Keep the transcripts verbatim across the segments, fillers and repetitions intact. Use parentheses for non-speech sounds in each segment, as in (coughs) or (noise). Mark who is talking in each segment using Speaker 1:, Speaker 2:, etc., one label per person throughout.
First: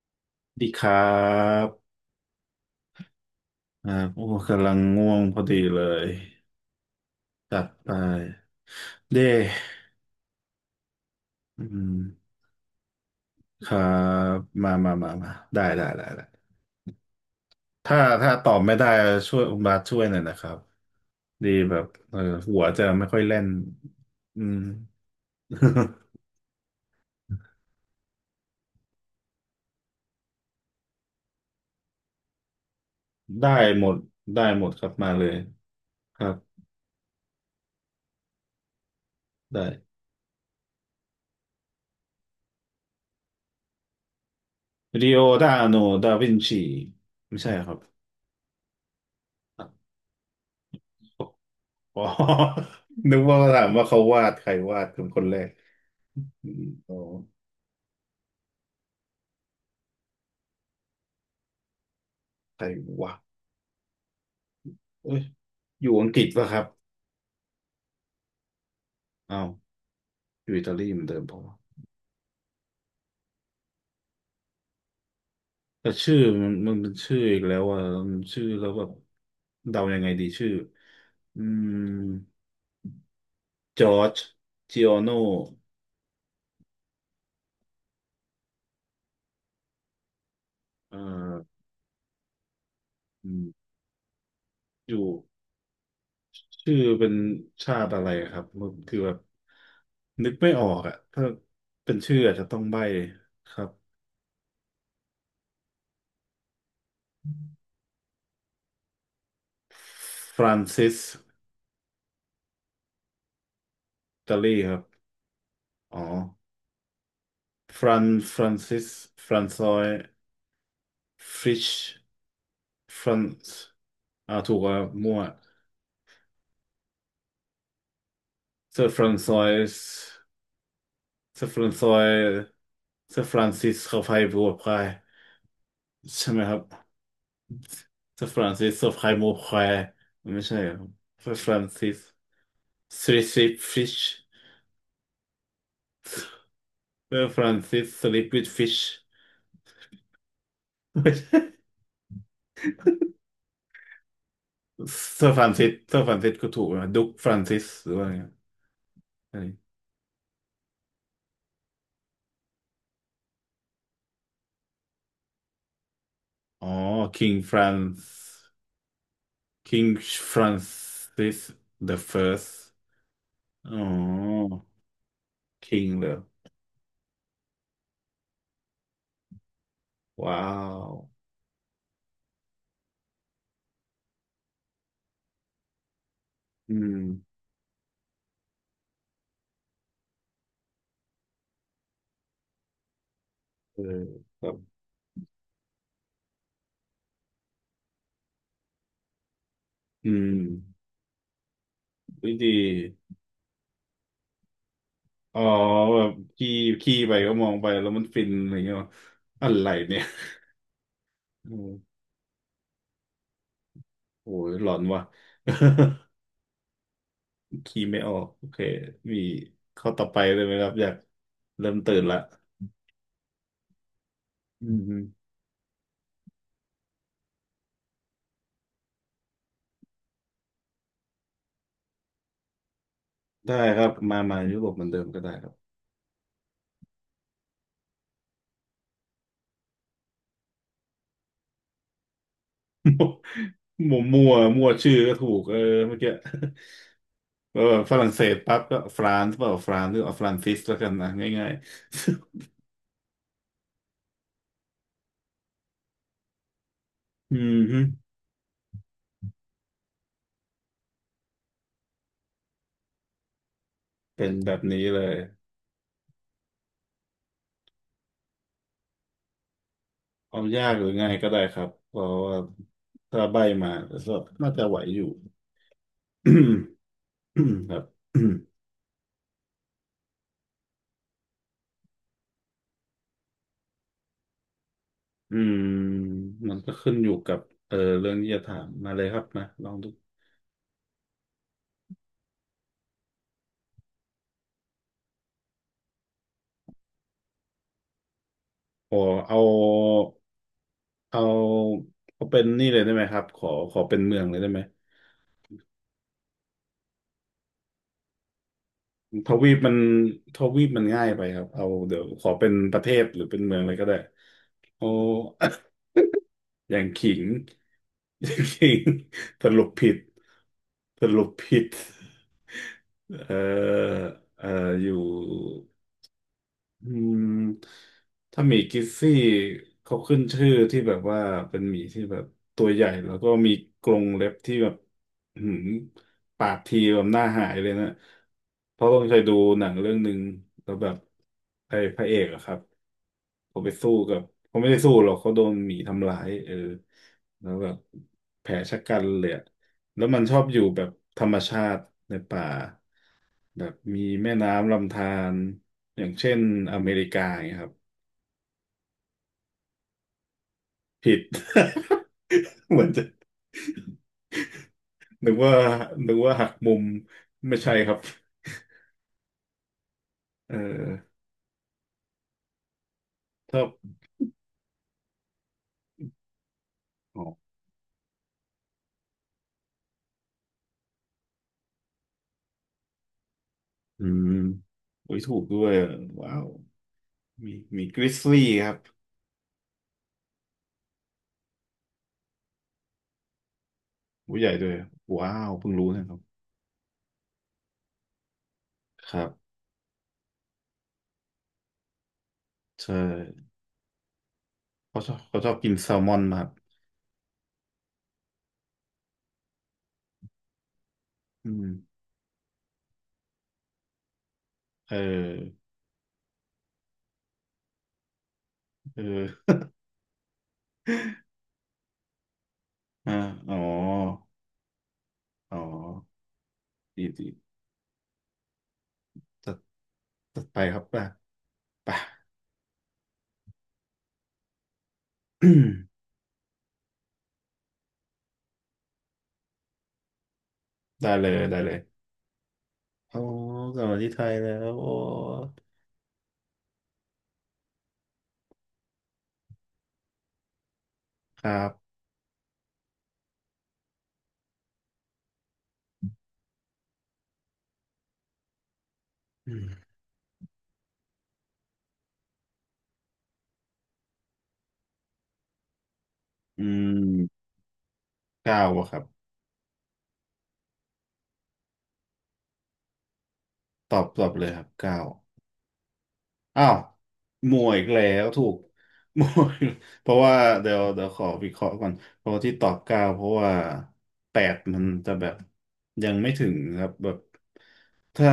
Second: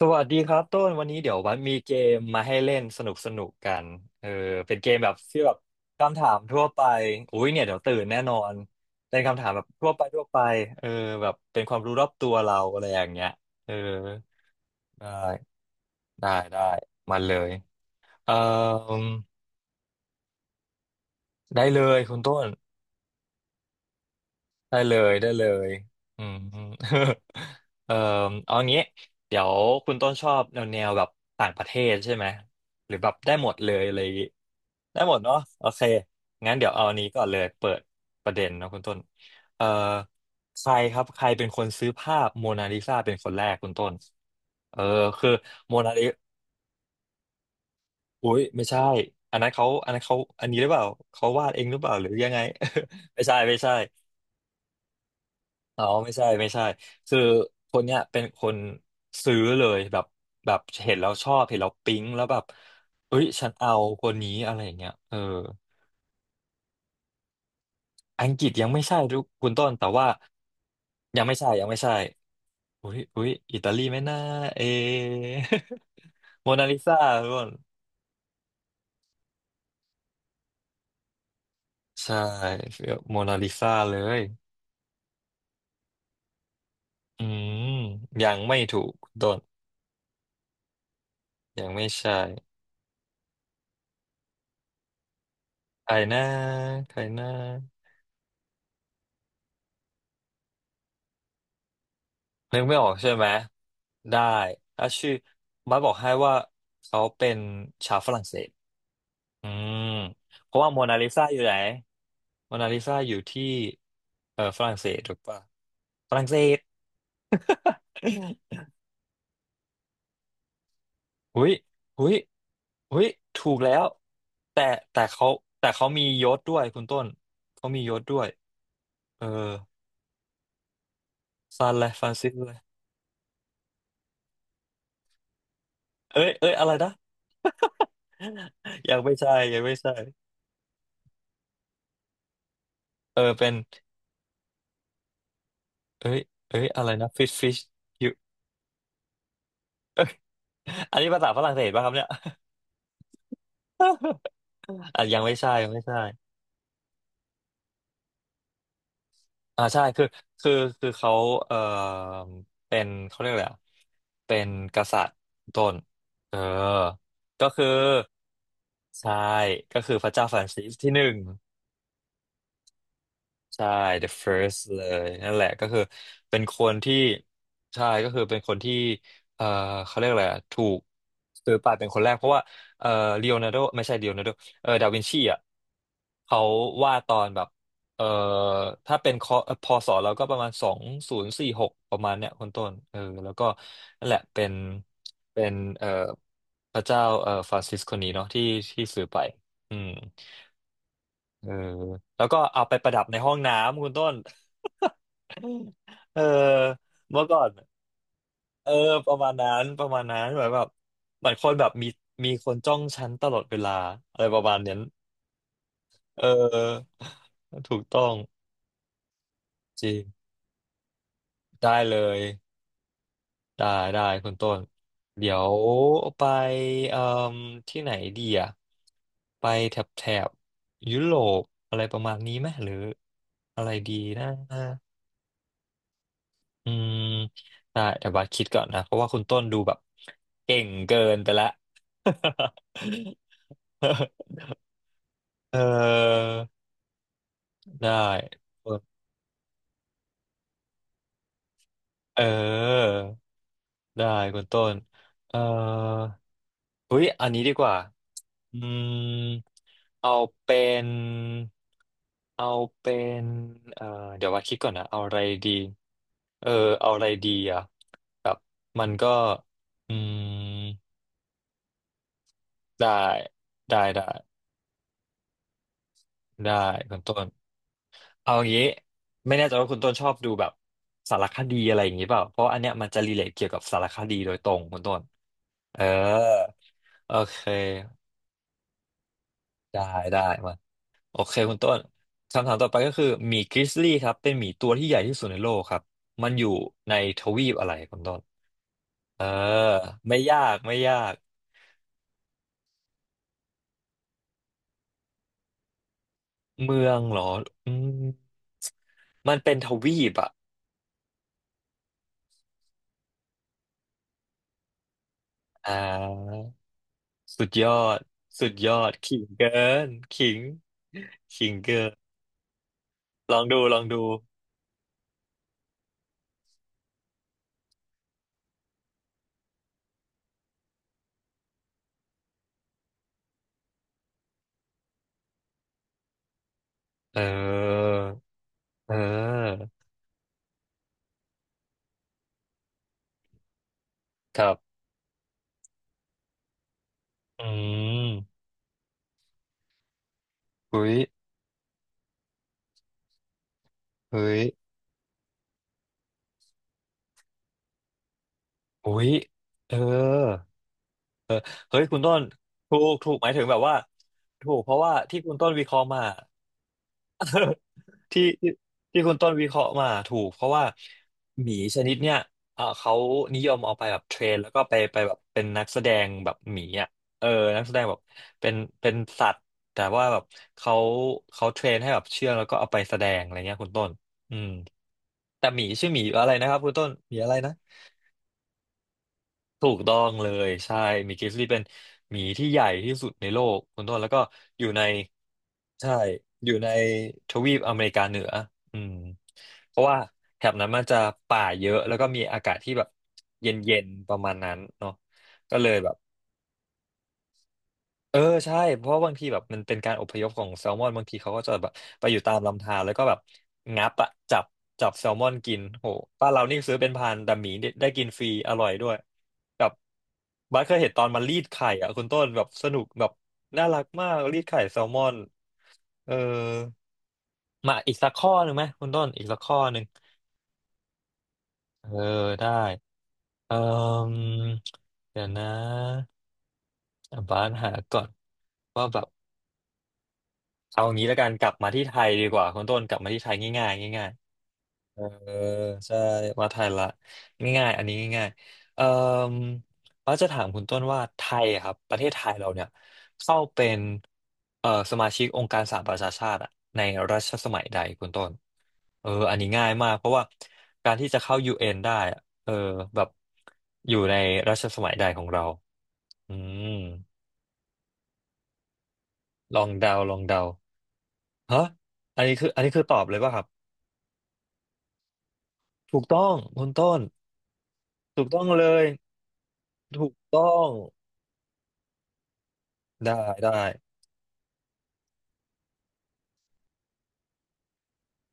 Speaker 1: สวัสดีครับ
Speaker 2: ดีค
Speaker 1: ต้น
Speaker 2: รั
Speaker 1: วันนี้เดี๋ยววัดมีเก
Speaker 2: บ
Speaker 1: มมาให้เล่นสนุกสนุกกัน
Speaker 2: อ่าโอ้
Speaker 1: เออ
Speaker 2: กำลั
Speaker 1: เป็
Speaker 2: ง
Speaker 1: นเกม
Speaker 2: ง่
Speaker 1: แบ
Speaker 2: ว
Speaker 1: บ
Speaker 2: งพ
Speaker 1: ที่
Speaker 2: อ
Speaker 1: แบ
Speaker 2: ดี
Speaker 1: บ
Speaker 2: เลย
Speaker 1: คำถามทั่วไปอุ้ย
Speaker 2: จั
Speaker 1: เนี่ย
Speaker 2: ด
Speaker 1: เดี๋ยว
Speaker 2: ไป
Speaker 1: ตื่นแน่นอนเป็
Speaker 2: เด้
Speaker 1: นคำถามแบบทั่วไปทั่วไปเออแบบเป็
Speaker 2: อื
Speaker 1: นความ
Speaker 2: ม
Speaker 1: รู้รอบตัวเราอะไรอย่างเงี้ย
Speaker 2: ค
Speaker 1: เออ
Speaker 2: รับมามามา
Speaker 1: ได้
Speaker 2: มาได้ได้ได้ได้
Speaker 1: ได้ได้มาเลย
Speaker 2: ถ้าถ้า
Speaker 1: เอ่
Speaker 2: ตอบไม่ได้
Speaker 1: อ
Speaker 2: ช่วยคุณบาสช่วยหน่อยนะครับดี
Speaker 1: ได้
Speaker 2: แบ
Speaker 1: เล
Speaker 2: บ
Speaker 1: ยคุ
Speaker 2: เออ
Speaker 1: ณต้น
Speaker 2: หัวจะไม่ค่อยเล่นอืม
Speaker 1: ได้เลยได้เลยอืม (laughs) เอ่อเอางี้เดี๋ยวคุณต้นชอบแนวแนวแบบต่างประเทศใช่ไหมหรือแบบได้
Speaker 2: (laughs)
Speaker 1: ห
Speaker 2: ได้
Speaker 1: มดเลย
Speaker 2: หม
Speaker 1: อะ
Speaker 2: ด
Speaker 1: ไรอย่างงี้
Speaker 2: ได้หมดครับ
Speaker 1: ได้
Speaker 2: มา
Speaker 1: หมด
Speaker 2: เลย
Speaker 1: เนาะโอเค
Speaker 2: ครับ
Speaker 1: งั้นเดี๋ยวเอาอันนี้ก่อนเลยเปิดประเด็นเนาะคุณต้นเอ่อ
Speaker 2: ได้
Speaker 1: ใครครับใครเป็นคนซื้อภาพโมนาลิซาเป็นคนแรกคุณต้นเออ
Speaker 2: ริโอ
Speaker 1: คือ
Speaker 2: ดาโน
Speaker 1: โมนาลิ
Speaker 2: ดาวินชีไม่ใช่ครับ
Speaker 1: อุ้ยไม่ใช่อันนั้นเขาอันนั้นเขาอันนี้หรือเปล่าเขา
Speaker 2: (laughs)
Speaker 1: วาดเองหรือเปล่า
Speaker 2: อ๋
Speaker 1: ห
Speaker 2: อ
Speaker 1: รือยังไง
Speaker 2: นึ
Speaker 1: (laughs)
Speaker 2: ก
Speaker 1: ไม่ใช่
Speaker 2: ว่า
Speaker 1: ไม่
Speaker 2: ถาม
Speaker 1: ใช่
Speaker 2: ว่าเขาวาดใครวาดเป็นคนแรก
Speaker 1: อ๋อไม่ใช่
Speaker 2: อ
Speaker 1: ไม่
Speaker 2: ม
Speaker 1: ใช่
Speaker 2: อ๋อ
Speaker 1: คือคนเนี้ยเป็นคนซื้อเลยแบบแบบเห็นแล้วชอบเห็นแล้วปิ๊งแล้วแบบ
Speaker 2: ใครวะ
Speaker 1: เอ้ยฉันเอาคนนี้อะไรอย่างเงี้ย
Speaker 2: เอ้
Speaker 1: เออ
Speaker 2: ยอยู่อังกฤษป่ะครับ
Speaker 1: อังกฤษยังไม่ใช่ทุก
Speaker 2: อ้าว
Speaker 1: คุณต้นแต่ว่า
Speaker 2: อยู่อิตาลีเหมือนเดิ
Speaker 1: ยั
Speaker 2: ม
Speaker 1: ง
Speaker 2: เพ
Speaker 1: ไม่
Speaker 2: ราะ
Speaker 1: ใช่
Speaker 2: ว่า
Speaker 1: ยังไม่ใช่อุ้ยอุ้ยอิตาลีไหม่น่าเอะ
Speaker 2: แต่ชื่อ
Speaker 1: (laughs)
Speaker 2: มั
Speaker 1: โม
Speaker 2: น
Speaker 1: นา
Speaker 2: มัน
Speaker 1: ลิ
Speaker 2: เป็น
Speaker 1: ซา
Speaker 2: ชื่อ
Speaker 1: ทุก
Speaker 2: อี
Speaker 1: ค
Speaker 2: ก
Speaker 1: น
Speaker 2: แล้วอ่ะมันชื่อแล้วแบบเดายังไงดีชื่ออืม
Speaker 1: ใช่โมนาลิซา
Speaker 2: จ
Speaker 1: เล
Speaker 2: อร์จ
Speaker 1: ย
Speaker 2: จิออโน
Speaker 1: อืมยังไม่ถูกคุณต้น
Speaker 2: เอ่อ
Speaker 1: ยังไม่ใช่
Speaker 2: อืมอยู่
Speaker 1: ใครนะ
Speaker 2: ชื่อ
Speaker 1: ใคร
Speaker 2: เป็น
Speaker 1: นะ
Speaker 2: ชาติอะไรครับมันคือแบบนึกไม่ออกอ่ะถ้าเป็นชื่ออาจจะต้
Speaker 1: นึ
Speaker 2: อง
Speaker 1: กไม่
Speaker 2: ใบ้
Speaker 1: ออกใช่ไหม
Speaker 2: ครับ
Speaker 1: ได้ถ้าชื่อบัสบอกให้ว่าเขาเป็นชาวฝรั่งเศสอืม
Speaker 2: ฟ
Speaker 1: เพ
Speaker 2: ราน
Speaker 1: ราะว่าโม
Speaker 2: ซิ
Speaker 1: นา
Speaker 2: ส
Speaker 1: ลิซาอยู่ไหนโมนาลิซาอยู่ที่
Speaker 2: อิตา
Speaker 1: เออ
Speaker 2: ลี
Speaker 1: ฝ
Speaker 2: ค
Speaker 1: รั่
Speaker 2: รั
Speaker 1: ง
Speaker 2: บ
Speaker 1: เศสถูกปะ
Speaker 2: อ๋อ
Speaker 1: ฝรั่งเศส
Speaker 2: ฟรานฟราน
Speaker 1: (laughs)
Speaker 2: ซิส ฟรานซอย
Speaker 1: หุย
Speaker 2: French
Speaker 1: หุยหุย
Speaker 2: France
Speaker 1: ถูกแล้ว
Speaker 2: อ่าถูก
Speaker 1: แต่
Speaker 2: อ่ะ
Speaker 1: แต่
Speaker 2: มั่ว
Speaker 1: เขาแต่เขามียศด้วยคุณต้นเขามียศด้วย
Speaker 2: Sir
Speaker 1: เออ
Speaker 2: Francis Sir
Speaker 1: ซาน
Speaker 2: Francis
Speaker 1: เล
Speaker 2: Sir
Speaker 1: ยฟรานซิส
Speaker 2: Francis
Speaker 1: เลย
Speaker 2: เซอร์ฟรานซอยเซอร์ฟรานซิสเขาไพ่บวกไพาย
Speaker 1: เอ้
Speaker 2: ใช่
Speaker 1: ย
Speaker 2: ไหม
Speaker 1: เอ้
Speaker 2: ค
Speaker 1: ย
Speaker 2: รับ
Speaker 1: อะไรนะ
Speaker 2: Sir Francis เขา
Speaker 1: (laughs) ยัง
Speaker 2: ไพ่
Speaker 1: ไม่
Speaker 2: บว
Speaker 1: ใช่
Speaker 2: ก
Speaker 1: ยั
Speaker 2: ไพา
Speaker 1: ง
Speaker 2: ย
Speaker 1: ไม่ใช่
Speaker 2: ไม่ใช่เหรอครับ Sir Francis
Speaker 1: เออ
Speaker 2: Sleep
Speaker 1: เป็น
Speaker 2: with Fish
Speaker 1: เอ้ยเอ้ยอะไรนะฟิ
Speaker 2: Sir
Speaker 1: ชฟิช
Speaker 2: Francis Sleep with Fish
Speaker 1: (laughs) เอ้ยอัน
Speaker 2: (laughs)
Speaker 1: นี้
Speaker 2: ไม่
Speaker 1: ภาษา
Speaker 2: ใช่
Speaker 1: ฝรั่งเศสป่ะครับเนี่ย (laughs) อ่ะยัง
Speaker 2: Sir
Speaker 1: ไม่ใช่ยั
Speaker 2: Francis
Speaker 1: งไม่ใช่
Speaker 2: Sir f r a n i s ก็ถูกนะ Duke Francis หรือว่าไงอันนี้
Speaker 1: อ่าใช่คือคือคือเขาเอ่อเป็นเขาเรียกอะไรอ่ะเป็นกษัตริย์ต้นเออ
Speaker 2: อ๋อ King
Speaker 1: ก็คือ
Speaker 2: France
Speaker 1: ใช่ก็
Speaker 2: King
Speaker 1: คือพระเจ้า
Speaker 2: f
Speaker 1: ฟ
Speaker 2: r
Speaker 1: รา
Speaker 2: a
Speaker 1: น
Speaker 2: n
Speaker 1: ซิ
Speaker 2: c
Speaker 1: สที่หนึ่ง
Speaker 2: the First
Speaker 1: ใช่
Speaker 2: อ๋
Speaker 1: the
Speaker 2: อ
Speaker 1: first เลยนั่นแหละก็
Speaker 2: คิ
Speaker 1: คือ
Speaker 2: งเหรอ
Speaker 1: เป็นคนที่ใช่ก็คือเป็นคนที่เอ่อเขาเรียกอะไร
Speaker 2: ว้า
Speaker 1: อะถูก
Speaker 2: ว
Speaker 1: ซื้อไปเป็นคนแรกเพราะว่าเอ่อลีโอนาร์โดไม่ใช่ลีโอนาร์โดเออดาวินชีอ่ะเขา
Speaker 2: อื
Speaker 1: วาดตอน
Speaker 2: ม
Speaker 1: แบบเอ่อถ้าเป็นคอพศแล้วก็ประมาณสองศูนย์สี่หกประมาณเนี้ยคนต้นเออแล้วก็
Speaker 2: เออ
Speaker 1: นั่นแหละเป็
Speaker 2: แบ
Speaker 1: น
Speaker 2: บ
Speaker 1: เป็นเอ่อพระเจ้าเอ่อฟรานซิสคนนี้เนาะที่ที่ซื้อไปอืม
Speaker 2: อืม
Speaker 1: เออแล้ว
Speaker 2: วิ
Speaker 1: ก็
Speaker 2: ดี
Speaker 1: เอาไปประดับในห้องน้ำคุณต้น
Speaker 2: อ๋อแบบ
Speaker 1: (laughs) เออ
Speaker 2: ขี้ขี้ไป
Speaker 1: เมื่อ
Speaker 2: ก็
Speaker 1: ก่อ
Speaker 2: มอ
Speaker 1: น
Speaker 2: งไปแล้วมันฟินอะไร
Speaker 1: เออ
Speaker 2: เงี้ยวะ
Speaker 1: ประมาณ
Speaker 2: อะ
Speaker 1: นั้น
Speaker 2: ไร
Speaker 1: ประ
Speaker 2: เนี่
Speaker 1: มา
Speaker 2: ย
Speaker 1: ณนั้นแบบแบบเหมือนค
Speaker 2: (laughs)
Speaker 1: น
Speaker 2: อื
Speaker 1: แบ
Speaker 2: ม
Speaker 1: บมีมีคนจ้องฉันตลอดเวลาอะไร
Speaker 2: โอ้
Speaker 1: ประ
Speaker 2: ย
Speaker 1: มาณ
Speaker 2: หลอ
Speaker 1: นั้น
Speaker 2: นว่ะ
Speaker 1: เออ
Speaker 2: (laughs)
Speaker 1: ถู
Speaker 2: ขี้
Speaker 1: ก
Speaker 2: ไม่
Speaker 1: ต้อ
Speaker 2: อ
Speaker 1: ง
Speaker 2: อกโอเคมี
Speaker 1: จ
Speaker 2: ข้อ
Speaker 1: ริ
Speaker 2: ต่อไป
Speaker 1: ง
Speaker 2: เลยไหมครับอยากเริ่ม
Speaker 1: ได้
Speaker 2: ตื่
Speaker 1: เล
Speaker 2: นละ
Speaker 1: ยได้ได้คุณต้น
Speaker 2: อืมอ
Speaker 1: เดี๋ยวไปเอ่มที่ไหนดีอะไปแถบแถบยุโรปอะไรประมาณนี้ไหมหรือ
Speaker 2: ได้
Speaker 1: อะไร
Speaker 2: ครับ
Speaker 1: ดี
Speaker 2: มา
Speaker 1: นะ
Speaker 2: มายุโรปเหมือนเดิมก็ได้ครับ
Speaker 1: อืมได้แต่ว่าคิดก่อนนะเพราะว่าคุณต้นดูแบบเก่งเกินไปละ
Speaker 2: มั่วมั่วมั่วชื่อก็ถูก
Speaker 1: (laughs)
Speaker 2: เอ
Speaker 1: เออ
Speaker 2: อเมื่อกี้ (laughs) เออ
Speaker 1: ได้
Speaker 2: ฝรั่งเศสปั๊บก็ฟรานซ์เปล่าฟรานซ์หรือเอาฟรานซิสแล้วกันนะง่าย
Speaker 1: เอ
Speaker 2: ๆ
Speaker 1: อได้คุณต้นเออเฮ้ยอัน
Speaker 2: อื
Speaker 1: นี้ดี
Speaker 2: ม
Speaker 1: กว่า
Speaker 2: ฮึ
Speaker 1: อืมเอาเป็นเอาเป็นเออ
Speaker 2: เป็
Speaker 1: เดี๋ย
Speaker 2: น
Speaker 1: วว่า
Speaker 2: แบ
Speaker 1: คิด
Speaker 2: บ
Speaker 1: ก่อน
Speaker 2: นี้
Speaker 1: นะ
Speaker 2: เล
Speaker 1: เอาอะ
Speaker 2: ย
Speaker 1: ไรดีเออเอาอะไรดีอ่ะแบบมันก็อืม
Speaker 2: เอายากหรือง่ายก็ได้ครับเพราะว่า
Speaker 1: ได้
Speaker 2: ถ้าใบมา
Speaker 1: ได้
Speaker 2: ก็
Speaker 1: ได้
Speaker 2: น่าจะไหวอยู่
Speaker 1: ได้คุณต้น
Speaker 2: (coughs) ครับ
Speaker 1: เอา
Speaker 2: (coughs)
Speaker 1: งี้ไม่แน่ใจว่าคุณต้นชอบดูแบบสารคดีอะไรอย่างนี้เปล่าเพราะอันเนี้ยมันจะรีเลทเกี่ยวกับสารคดีโดยตรงคุณต้น
Speaker 2: อืม
Speaker 1: เออ
Speaker 2: มันก็ขึ้นอยู่
Speaker 1: โอ
Speaker 2: กับ
Speaker 1: เค
Speaker 2: เออเรื่องที่จะถามมาเลยครับมาลอง
Speaker 1: ได้
Speaker 2: ดู
Speaker 1: ได้มาโอเคคุณต้นคำถามต่อไปก็คือหมีกริซลี่ครับเป็นหมีตัวที่ใหญ่ที่สุดในโลกครับมันอยู่ในทวีปอะไรคุณต้น
Speaker 2: ขอ
Speaker 1: เออ
Speaker 2: เอา
Speaker 1: ไม่ยากไม่ยาก
Speaker 2: เอาเอาเป็นนี่เลยได้ไหมครับขอขอเป็นเมืองเลยได้ไหม
Speaker 1: เมืองเหรออืม
Speaker 2: ท
Speaker 1: มัน
Speaker 2: วี
Speaker 1: เป็
Speaker 2: ป
Speaker 1: นท
Speaker 2: มัน
Speaker 1: วีปอ่ะ
Speaker 2: ทวีปมันง่ายไปครับเอาเดี๋ยวขอเป็นประเทศหรือเป็นเมืองเลยก็ได้โอ้
Speaker 1: อ่า
Speaker 2: (coughs) อย่างขิง
Speaker 1: สุดยอด
Speaker 2: (coughs) (laughs) อย่าง
Speaker 1: สุดย
Speaker 2: ขิ
Speaker 1: อ
Speaker 2: ง
Speaker 1: ดขิง
Speaker 2: (coughs) ส
Speaker 1: เกิ
Speaker 2: รุป
Speaker 1: น
Speaker 2: ผิด
Speaker 1: ขิง
Speaker 2: สรุป
Speaker 1: ขิง
Speaker 2: ผิด
Speaker 1: เกิน
Speaker 2: เอ่
Speaker 1: ลองดู ลอง
Speaker 2: อ
Speaker 1: ดู
Speaker 2: เอออยู่ อืมถ้าหมีกิซซี่เขาขึ้นชื่อที่แบบว่าเป็นหมีที่แบบตัวใหญ่แล้วก็มีกรงเล็บที่แบบอื้อหืมปากทีแบบห
Speaker 1: เ
Speaker 2: น้าหายเลย
Speaker 1: อ
Speaker 2: นะ
Speaker 1: อ
Speaker 2: เพราะ
Speaker 1: เ
Speaker 2: ต้องเคยดูห
Speaker 1: ออ
Speaker 2: นังเรื่องหนึ่งแล้วแบบไอ้พระเอกอะครับเขาไปสู้กับ
Speaker 1: ครั
Speaker 2: เขาไม่
Speaker 1: บ
Speaker 2: ได้สู้หรอกเขาโดนหมีทำร้ายเออ
Speaker 1: อื
Speaker 2: แล้วแบบ
Speaker 1: ม
Speaker 2: แผลชะกันเลยอะแล้วมันชอบอยู่แบ
Speaker 1: อุ้
Speaker 2: บ
Speaker 1: ย
Speaker 2: ธรรมชาติในป่า แบบมีแม่
Speaker 1: เฮ้ย
Speaker 2: น้ำลำธารอย่างเช่นอเมริกาอย่างเงี้ยครับ
Speaker 1: อุ้ยเออ
Speaker 2: ผิด
Speaker 1: เฮ้ยคุณ
Speaker 2: (laughs)
Speaker 1: ต้นถู
Speaker 2: เหมือน
Speaker 1: ก
Speaker 2: จะ
Speaker 1: ถูกหมายถึงแบบว่าถูกเพราะว่าที่
Speaker 2: นึ
Speaker 1: คุ
Speaker 2: ก
Speaker 1: ณต้น
Speaker 2: ว่า
Speaker 1: วิเคราะห์มา
Speaker 2: นึกว่าหักมุมไม่ใช่ครับ
Speaker 1: ที่ที่ที่คุณต้นวิเคราะห์มาถูกเพราะ
Speaker 2: เอ
Speaker 1: ว่า
Speaker 2: อ
Speaker 1: หมีชนิดเนี้ยเออเขานิย
Speaker 2: ถ้า
Speaker 1: มเอาไปแบบเทรนแล้วก็ไปไปแบบเป็นนักแสดงแบบหมีอ่ะ
Speaker 2: อ๋อ
Speaker 1: เออนักแสดงแบบเป็นเป็นสัตว์แต่ว่าแบบเขาเขาเทรนให้แบบเชื่องแล้วก็เอาไปแสดงอะไรเงี้ยคุณต้น
Speaker 2: อืม
Speaker 1: อืม
Speaker 2: โอ้ยถูก
Speaker 1: แต่
Speaker 2: ด้
Speaker 1: หมี
Speaker 2: วย
Speaker 1: ชื่อหมีอะไร
Speaker 2: ว้าว
Speaker 1: นะครับคุณต้นหมีอะไร
Speaker 2: มี
Speaker 1: นะ
Speaker 2: มีกริซลี่ครับ
Speaker 1: ถูกต้องเลยใช่หมีกริซลี่เป็นหมีที่ใหญ่ที่สุดในโลกคุณต้นแล้วก็
Speaker 2: ตัวใหญ่
Speaker 1: อ
Speaker 2: ด้
Speaker 1: ยู่
Speaker 2: วย
Speaker 1: ใน
Speaker 2: ว้าวเพิ่งรู้
Speaker 1: ใช่
Speaker 2: นะครับ
Speaker 1: อยู่ในทวีปอเมริกาเหนืออืม
Speaker 2: ครับ
Speaker 1: เพราะว่าแถบนั้นมันจะป่าเยอะแล้วก็มีอากาศที่แบบ
Speaker 2: ใช่
Speaker 1: เย็นๆประมาณนั้นเนาะ
Speaker 2: เขาชอบเขาชอบ
Speaker 1: ก็เล
Speaker 2: กิน
Speaker 1: ย
Speaker 2: แซ
Speaker 1: แบบ
Speaker 2: ลมอนมาก
Speaker 1: เออใช่ เพราะว่าบางทีแบบมันเป็นการอพยพของแซลมอนบางทีเขาก็
Speaker 2: อื
Speaker 1: จะ
Speaker 2: ม
Speaker 1: แบบไปอยู่ตามลำธารแล้วก็แบบงับอะจับจั
Speaker 2: เอ
Speaker 1: บแซลมอนกิน
Speaker 2: อ
Speaker 1: โหป้านเรานี่ซื้อเป็นพันแต่หมีได้ได้กินฟรีอร่อยด้วย
Speaker 2: เออ
Speaker 1: แบบบัสเคยเห็นตอนมันรีดไข่อะคุณต้นแบบสนุกแบบ
Speaker 2: อ่าอ๋อ
Speaker 1: น่ารักมากรีดไข่แซลมอน
Speaker 2: อ๋อ
Speaker 1: เออ
Speaker 2: ดีดี
Speaker 1: มาอีกสักข้อหนึ่งไหมคุณต้นอีกสัก
Speaker 2: จะ
Speaker 1: ข้อหนึ่ง
Speaker 2: จะไปครับป่ะ
Speaker 1: เอ
Speaker 2: ป่ะ
Speaker 1: อได้เออเดี๋ยวนะ
Speaker 2: (coughs) (clears throat)
Speaker 1: บ้านหาก่อนว่าแบบเอางี้
Speaker 2: ได้
Speaker 1: แล้ว
Speaker 2: เล
Speaker 1: กัน
Speaker 2: ย
Speaker 1: กลับ
Speaker 2: ได้
Speaker 1: มา
Speaker 2: เลย
Speaker 1: ที่ไทยดีกว่าคุณต้นกลับมา
Speaker 2: โอ้
Speaker 1: ที่ไทยง่าย
Speaker 2: กลับมา
Speaker 1: ๆง่า
Speaker 2: ที่
Speaker 1: ย
Speaker 2: ไทยแล้วโอ้
Speaker 1: เออใช่วาดไทยละง่ายๆอันนี้ง่ายๆเอ่อว่าจะถามคุณต้นว่าไท
Speaker 2: ค
Speaker 1: ย
Speaker 2: รั
Speaker 1: อะครับป
Speaker 2: บ
Speaker 1: ระเทศไทยเราเนี่ยเข้าเป็นเอ่อสมาชิกองค์การสหประชาชาติอะในรัชสมัยใดคุณต้นเอออันนี้
Speaker 2: อืม
Speaker 1: ง่ายมากเพราะว่าการที่จะเข้ายูเอ็นได้อะเออแบบอยู่ในรัชสมัยใดของเราอื
Speaker 2: อื
Speaker 1: ม
Speaker 2: มเก้าอะครับ
Speaker 1: ลองเดาลองเดาฮะอันนี้คืออันนี้คือตอบเลยป่ะครับ
Speaker 2: ตอบตอบเลยครับเก้า
Speaker 1: ถูกต้อง
Speaker 2: อ้า
Speaker 1: คุณ
Speaker 2: ว
Speaker 1: ต้น
Speaker 2: มัวอีกแล้
Speaker 1: ถู
Speaker 2: ว
Speaker 1: กต้
Speaker 2: ถู
Speaker 1: อง
Speaker 2: ก
Speaker 1: เลย
Speaker 2: (laughs) มัวอีกเพ
Speaker 1: ถูก
Speaker 2: ราะว่า
Speaker 1: ต้อง
Speaker 2: เดี๋ยวเดี๋ยวขอวิเคราะห์ก่อนเพราะที่ตอบเก้า
Speaker 1: ได้
Speaker 2: เพราะว่า
Speaker 1: ได้
Speaker 2: แปดมันจะแบบยังไม่ถึงครับแบบถ้า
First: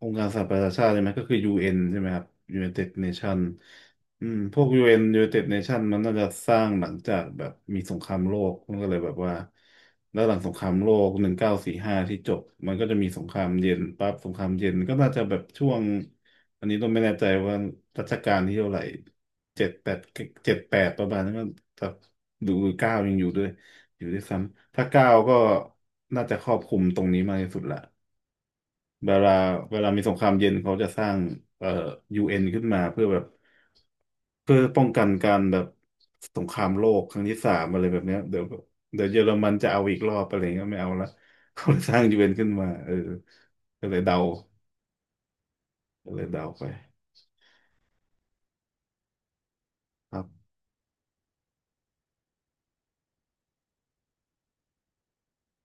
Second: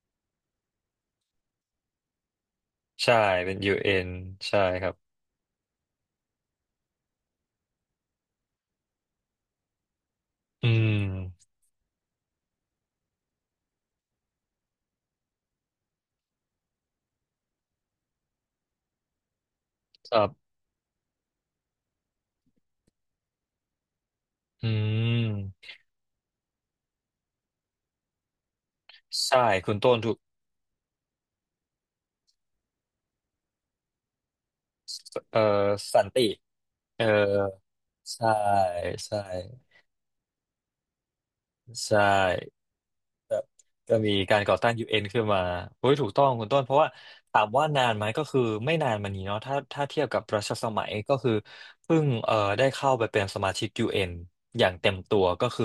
Speaker 2: องค์การสหประชาชาติใช่ไหมก็คือ ยู เอ็น ใช่ไหมครับ United
Speaker 1: ใช่
Speaker 2: Nation
Speaker 1: เป็น ยู เอ็น
Speaker 2: อืมพ
Speaker 1: ใช่
Speaker 2: วก
Speaker 1: ครับ
Speaker 2: ยู เอ็น United Nation มันน่าจะสร้างหลังจากแบบมีสงครามโลกมันก็เลยแบบว่าแล้วหลังสงค
Speaker 1: อื
Speaker 2: รามโลกหนึ่ง
Speaker 1: ม
Speaker 2: เก้าสี่ห้าที่จบมันก็จะมีสงครามเย็นปั๊บสงครามเย็นก็น่าจะแบบช่วง อันนี้ต้องไม่แน่ใจว่ารัชกาลที่เท่าไหร่เจ็ดแปด
Speaker 1: ครับ
Speaker 2: เจ็ดแปดประมาณนั้นก็ถ้าดูเก้ายังอยู่ด้วยอยู่ด้วยซ้
Speaker 1: อื
Speaker 2: ำถ้าเก้าก็
Speaker 1: ม
Speaker 2: น่าจะครอบคลุมตรงนี้มากที่สุดละเวลา
Speaker 1: ใช่คุ
Speaker 2: เว
Speaker 1: ณ
Speaker 2: ลา
Speaker 1: ต้น
Speaker 2: มีส
Speaker 1: ถู
Speaker 2: ง
Speaker 1: ก
Speaker 2: ครามเย็นเขาจะสร้างเอ่อยูเอ็นขึ้นมาเพื่อแบบเพื่อป้องกันกา
Speaker 1: เอ่
Speaker 2: ร
Speaker 1: อ
Speaker 2: แบบ
Speaker 1: สันติ
Speaker 2: สงครามโลก
Speaker 1: เออ
Speaker 2: ครั้งที่สามอะไรแบบเนี้ย
Speaker 1: ใช่
Speaker 2: เดี๋ยวเดี๋ยวเย
Speaker 1: ใช่
Speaker 2: อรมันจะเอาอีกรอบอะไรเงี้ยไม่เอาละ (laughs) เขาเลยส
Speaker 1: ใช่
Speaker 2: ร้างยูเอ็นขึ้นมาเออ
Speaker 1: ครับ
Speaker 2: ก็เล
Speaker 1: ก็
Speaker 2: ย
Speaker 1: มี
Speaker 2: เดา
Speaker 1: การก่อตั้งยูเอ็ n ขึ้นมาโอ้ยถู
Speaker 2: ก็
Speaker 1: ก
Speaker 2: เล
Speaker 1: ต้อ
Speaker 2: ย
Speaker 1: ง
Speaker 2: เดา
Speaker 1: คุณต้
Speaker 2: ไป
Speaker 1: นเพราะว่าถามว่านานไหมก็คือไม่นานมานี้เนาะถ้าถ้าเทียบ
Speaker 2: ค
Speaker 1: กั
Speaker 2: รั
Speaker 1: บ
Speaker 2: บ
Speaker 1: รัชสมัยก็คือเพิ่งเอ่อได้เข้าไปเป็นสมาชิกยูเอนอย่างเต็มตัวก็คือ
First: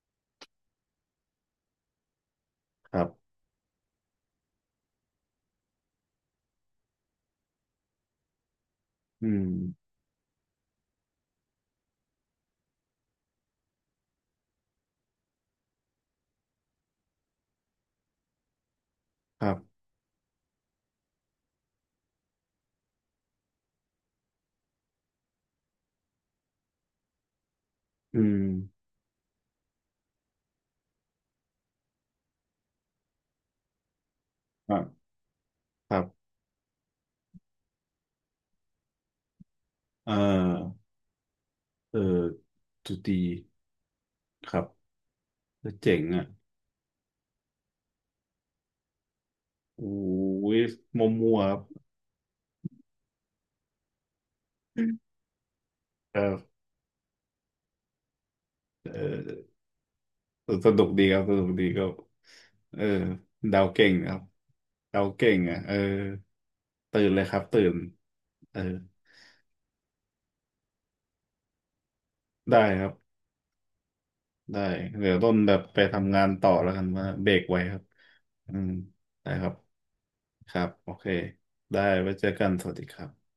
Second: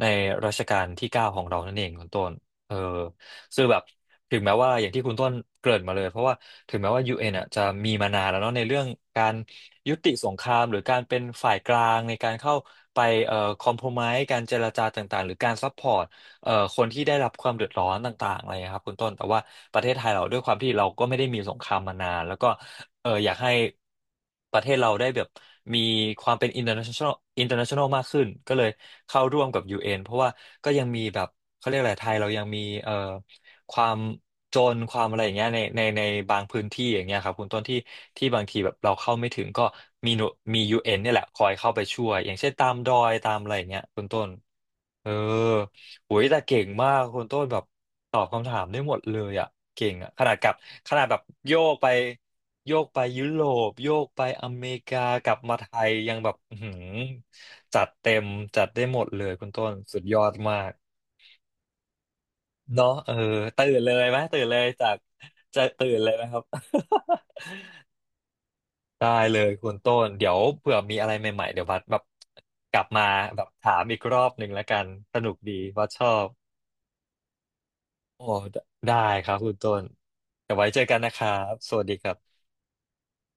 Speaker 1: ในรัชกาลที่เก้าของเรานั่นเองคุณต้นเออ
Speaker 2: ครับ
Speaker 1: ซึ่งแบบถึงแม้ว่าอย่างที่คุณต้นเกริ่นมาเลยเพราะว่าถึงแม้ว่า ยู เอ็น อนอ่ะจะมีมานานแล้วเนาะในเรื่องกา
Speaker 2: อื
Speaker 1: ร
Speaker 2: ม
Speaker 1: ยุติสงครามหรือการเป็นฝ่ายกลางในการเข้าไปเอ่อคอมโพรไมซ์การเจรจาต่างๆหรือการซัพพอร์ต เอ่อคนที่ได้รับความเดือดร้อนต่างๆอะไรนะครับคุณต้นแต่
Speaker 2: ค
Speaker 1: ว่า
Speaker 2: รั
Speaker 1: ป
Speaker 2: บ
Speaker 1: ระเทศไทยเราด้วยความที่เราก็ไม่ได้มีสงครามมานานแล้วก็เอออยากให้ประเทศเราได้แบบมีความเป็น international international มาก
Speaker 2: อื
Speaker 1: ขึ้น
Speaker 2: ม
Speaker 1: ก็เลยเข้าร่วมกับยูเอ็นเพราะว่าก็ยังมีแบบเขาเรียกอะไรไทยเรายังมีเอ่อความจ
Speaker 2: ค
Speaker 1: น
Speaker 2: รั
Speaker 1: ความ
Speaker 2: บ
Speaker 1: อะไรอย่างเงี้ยในใน
Speaker 2: ครั
Speaker 1: ใน
Speaker 2: บ
Speaker 1: บางพื้นที่อย่างเงี้ยครับคุณต้นที่ที่บางทีแบบเราเข้าไม่ถึงก็
Speaker 2: เอ่
Speaker 1: มีหน่วยมี
Speaker 2: อ
Speaker 1: ยู เอ็น เอ็นเนี่ยแหละคอยเข้าไป
Speaker 2: เออ
Speaker 1: ช่วยอย่างเช่นตามด
Speaker 2: จุ
Speaker 1: อ
Speaker 2: ดี
Speaker 1: ยตามอะไรอย่างเงี้ยคุณต้น
Speaker 2: ครับ
Speaker 1: เออ
Speaker 2: เจ๋ง
Speaker 1: โอ้ย
Speaker 2: อ่ะ
Speaker 1: แต่เก่งมากคุณต้นแบบตอบคำถามได้หมดเลยอ่ะ
Speaker 2: โอ้
Speaker 1: เก่งอ่ะขนาดกับ
Speaker 2: ย
Speaker 1: ข
Speaker 2: ม
Speaker 1: นาดแบบ
Speaker 2: ั่วๆค
Speaker 1: โย
Speaker 2: รับ
Speaker 1: กไปโยกไปยุโรปโยกไปอเมริกากลับมาไทยยั
Speaker 2: ค
Speaker 1: ง
Speaker 2: รั
Speaker 1: แบบอื้
Speaker 2: บ
Speaker 1: อหือจัดเต็มจัดได้หมด
Speaker 2: เออ
Speaker 1: เลยคุณต้นสุดยอดมา
Speaker 2: ส
Speaker 1: ก
Speaker 2: นุกดีครับสนุกดีก็เออ
Speaker 1: เนาะเออ
Speaker 2: เดา
Speaker 1: ตื่น
Speaker 2: เก่
Speaker 1: เล
Speaker 2: ง
Speaker 1: ย
Speaker 2: ครั
Speaker 1: ไหม
Speaker 2: บ
Speaker 1: ตื่นเลยจาก
Speaker 2: เดาเก่งอ่ะ
Speaker 1: จะ
Speaker 2: เออ
Speaker 1: ตื่นเลยไหมครับ (laughs)
Speaker 2: ตื่นเลยครับตื่นเออ
Speaker 1: ได้เลยคุณต้นเดี๋ยวเผื่อมีอะไรใหม่ๆเดี๋ยวบัสแบบ
Speaker 2: ได้
Speaker 1: กลั
Speaker 2: ค
Speaker 1: บ
Speaker 2: รับ
Speaker 1: มาแบบถามอีกรอบหนึ่ง
Speaker 2: ได้
Speaker 1: แล้วกัน
Speaker 2: เดี๋ย
Speaker 1: ส
Speaker 2: ว
Speaker 1: นุ
Speaker 2: ต้น
Speaker 1: ก
Speaker 2: แบ
Speaker 1: ดี
Speaker 2: บไป
Speaker 1: บัสชอ
Speaker 2: ทำงา
Speaker 1: บ
Speaker 2: นต่อแล้วกันว่าเบรกไว้ครับ
Speaker 1: โอ้
Speaker 2: อืม
Speaker 1: ได้ค
Speaker 2: ได้
Speaker 1: รับ
Speaker 2: ครั
Speaker 1: คุ
Speaker 2: บ
Speaker 1: ณต้น
Speaker 2: ค
Speaker 1: เดี๋ยว
Speaker 2: รั
Speaker 1: ไว้
Speaker 2: บ
Speaker 1: เจอ
Speaker 2: โอ
Speaker 1: กัน
Speaker 2: เค
Speaker 1: นะครับ ส
Speaker 2: ได้
Speaker 1: วัสดีค
Speaker 2: ไว้
Speaker 1: รับ
Speaker 2: เจอกันสวัสดีครับ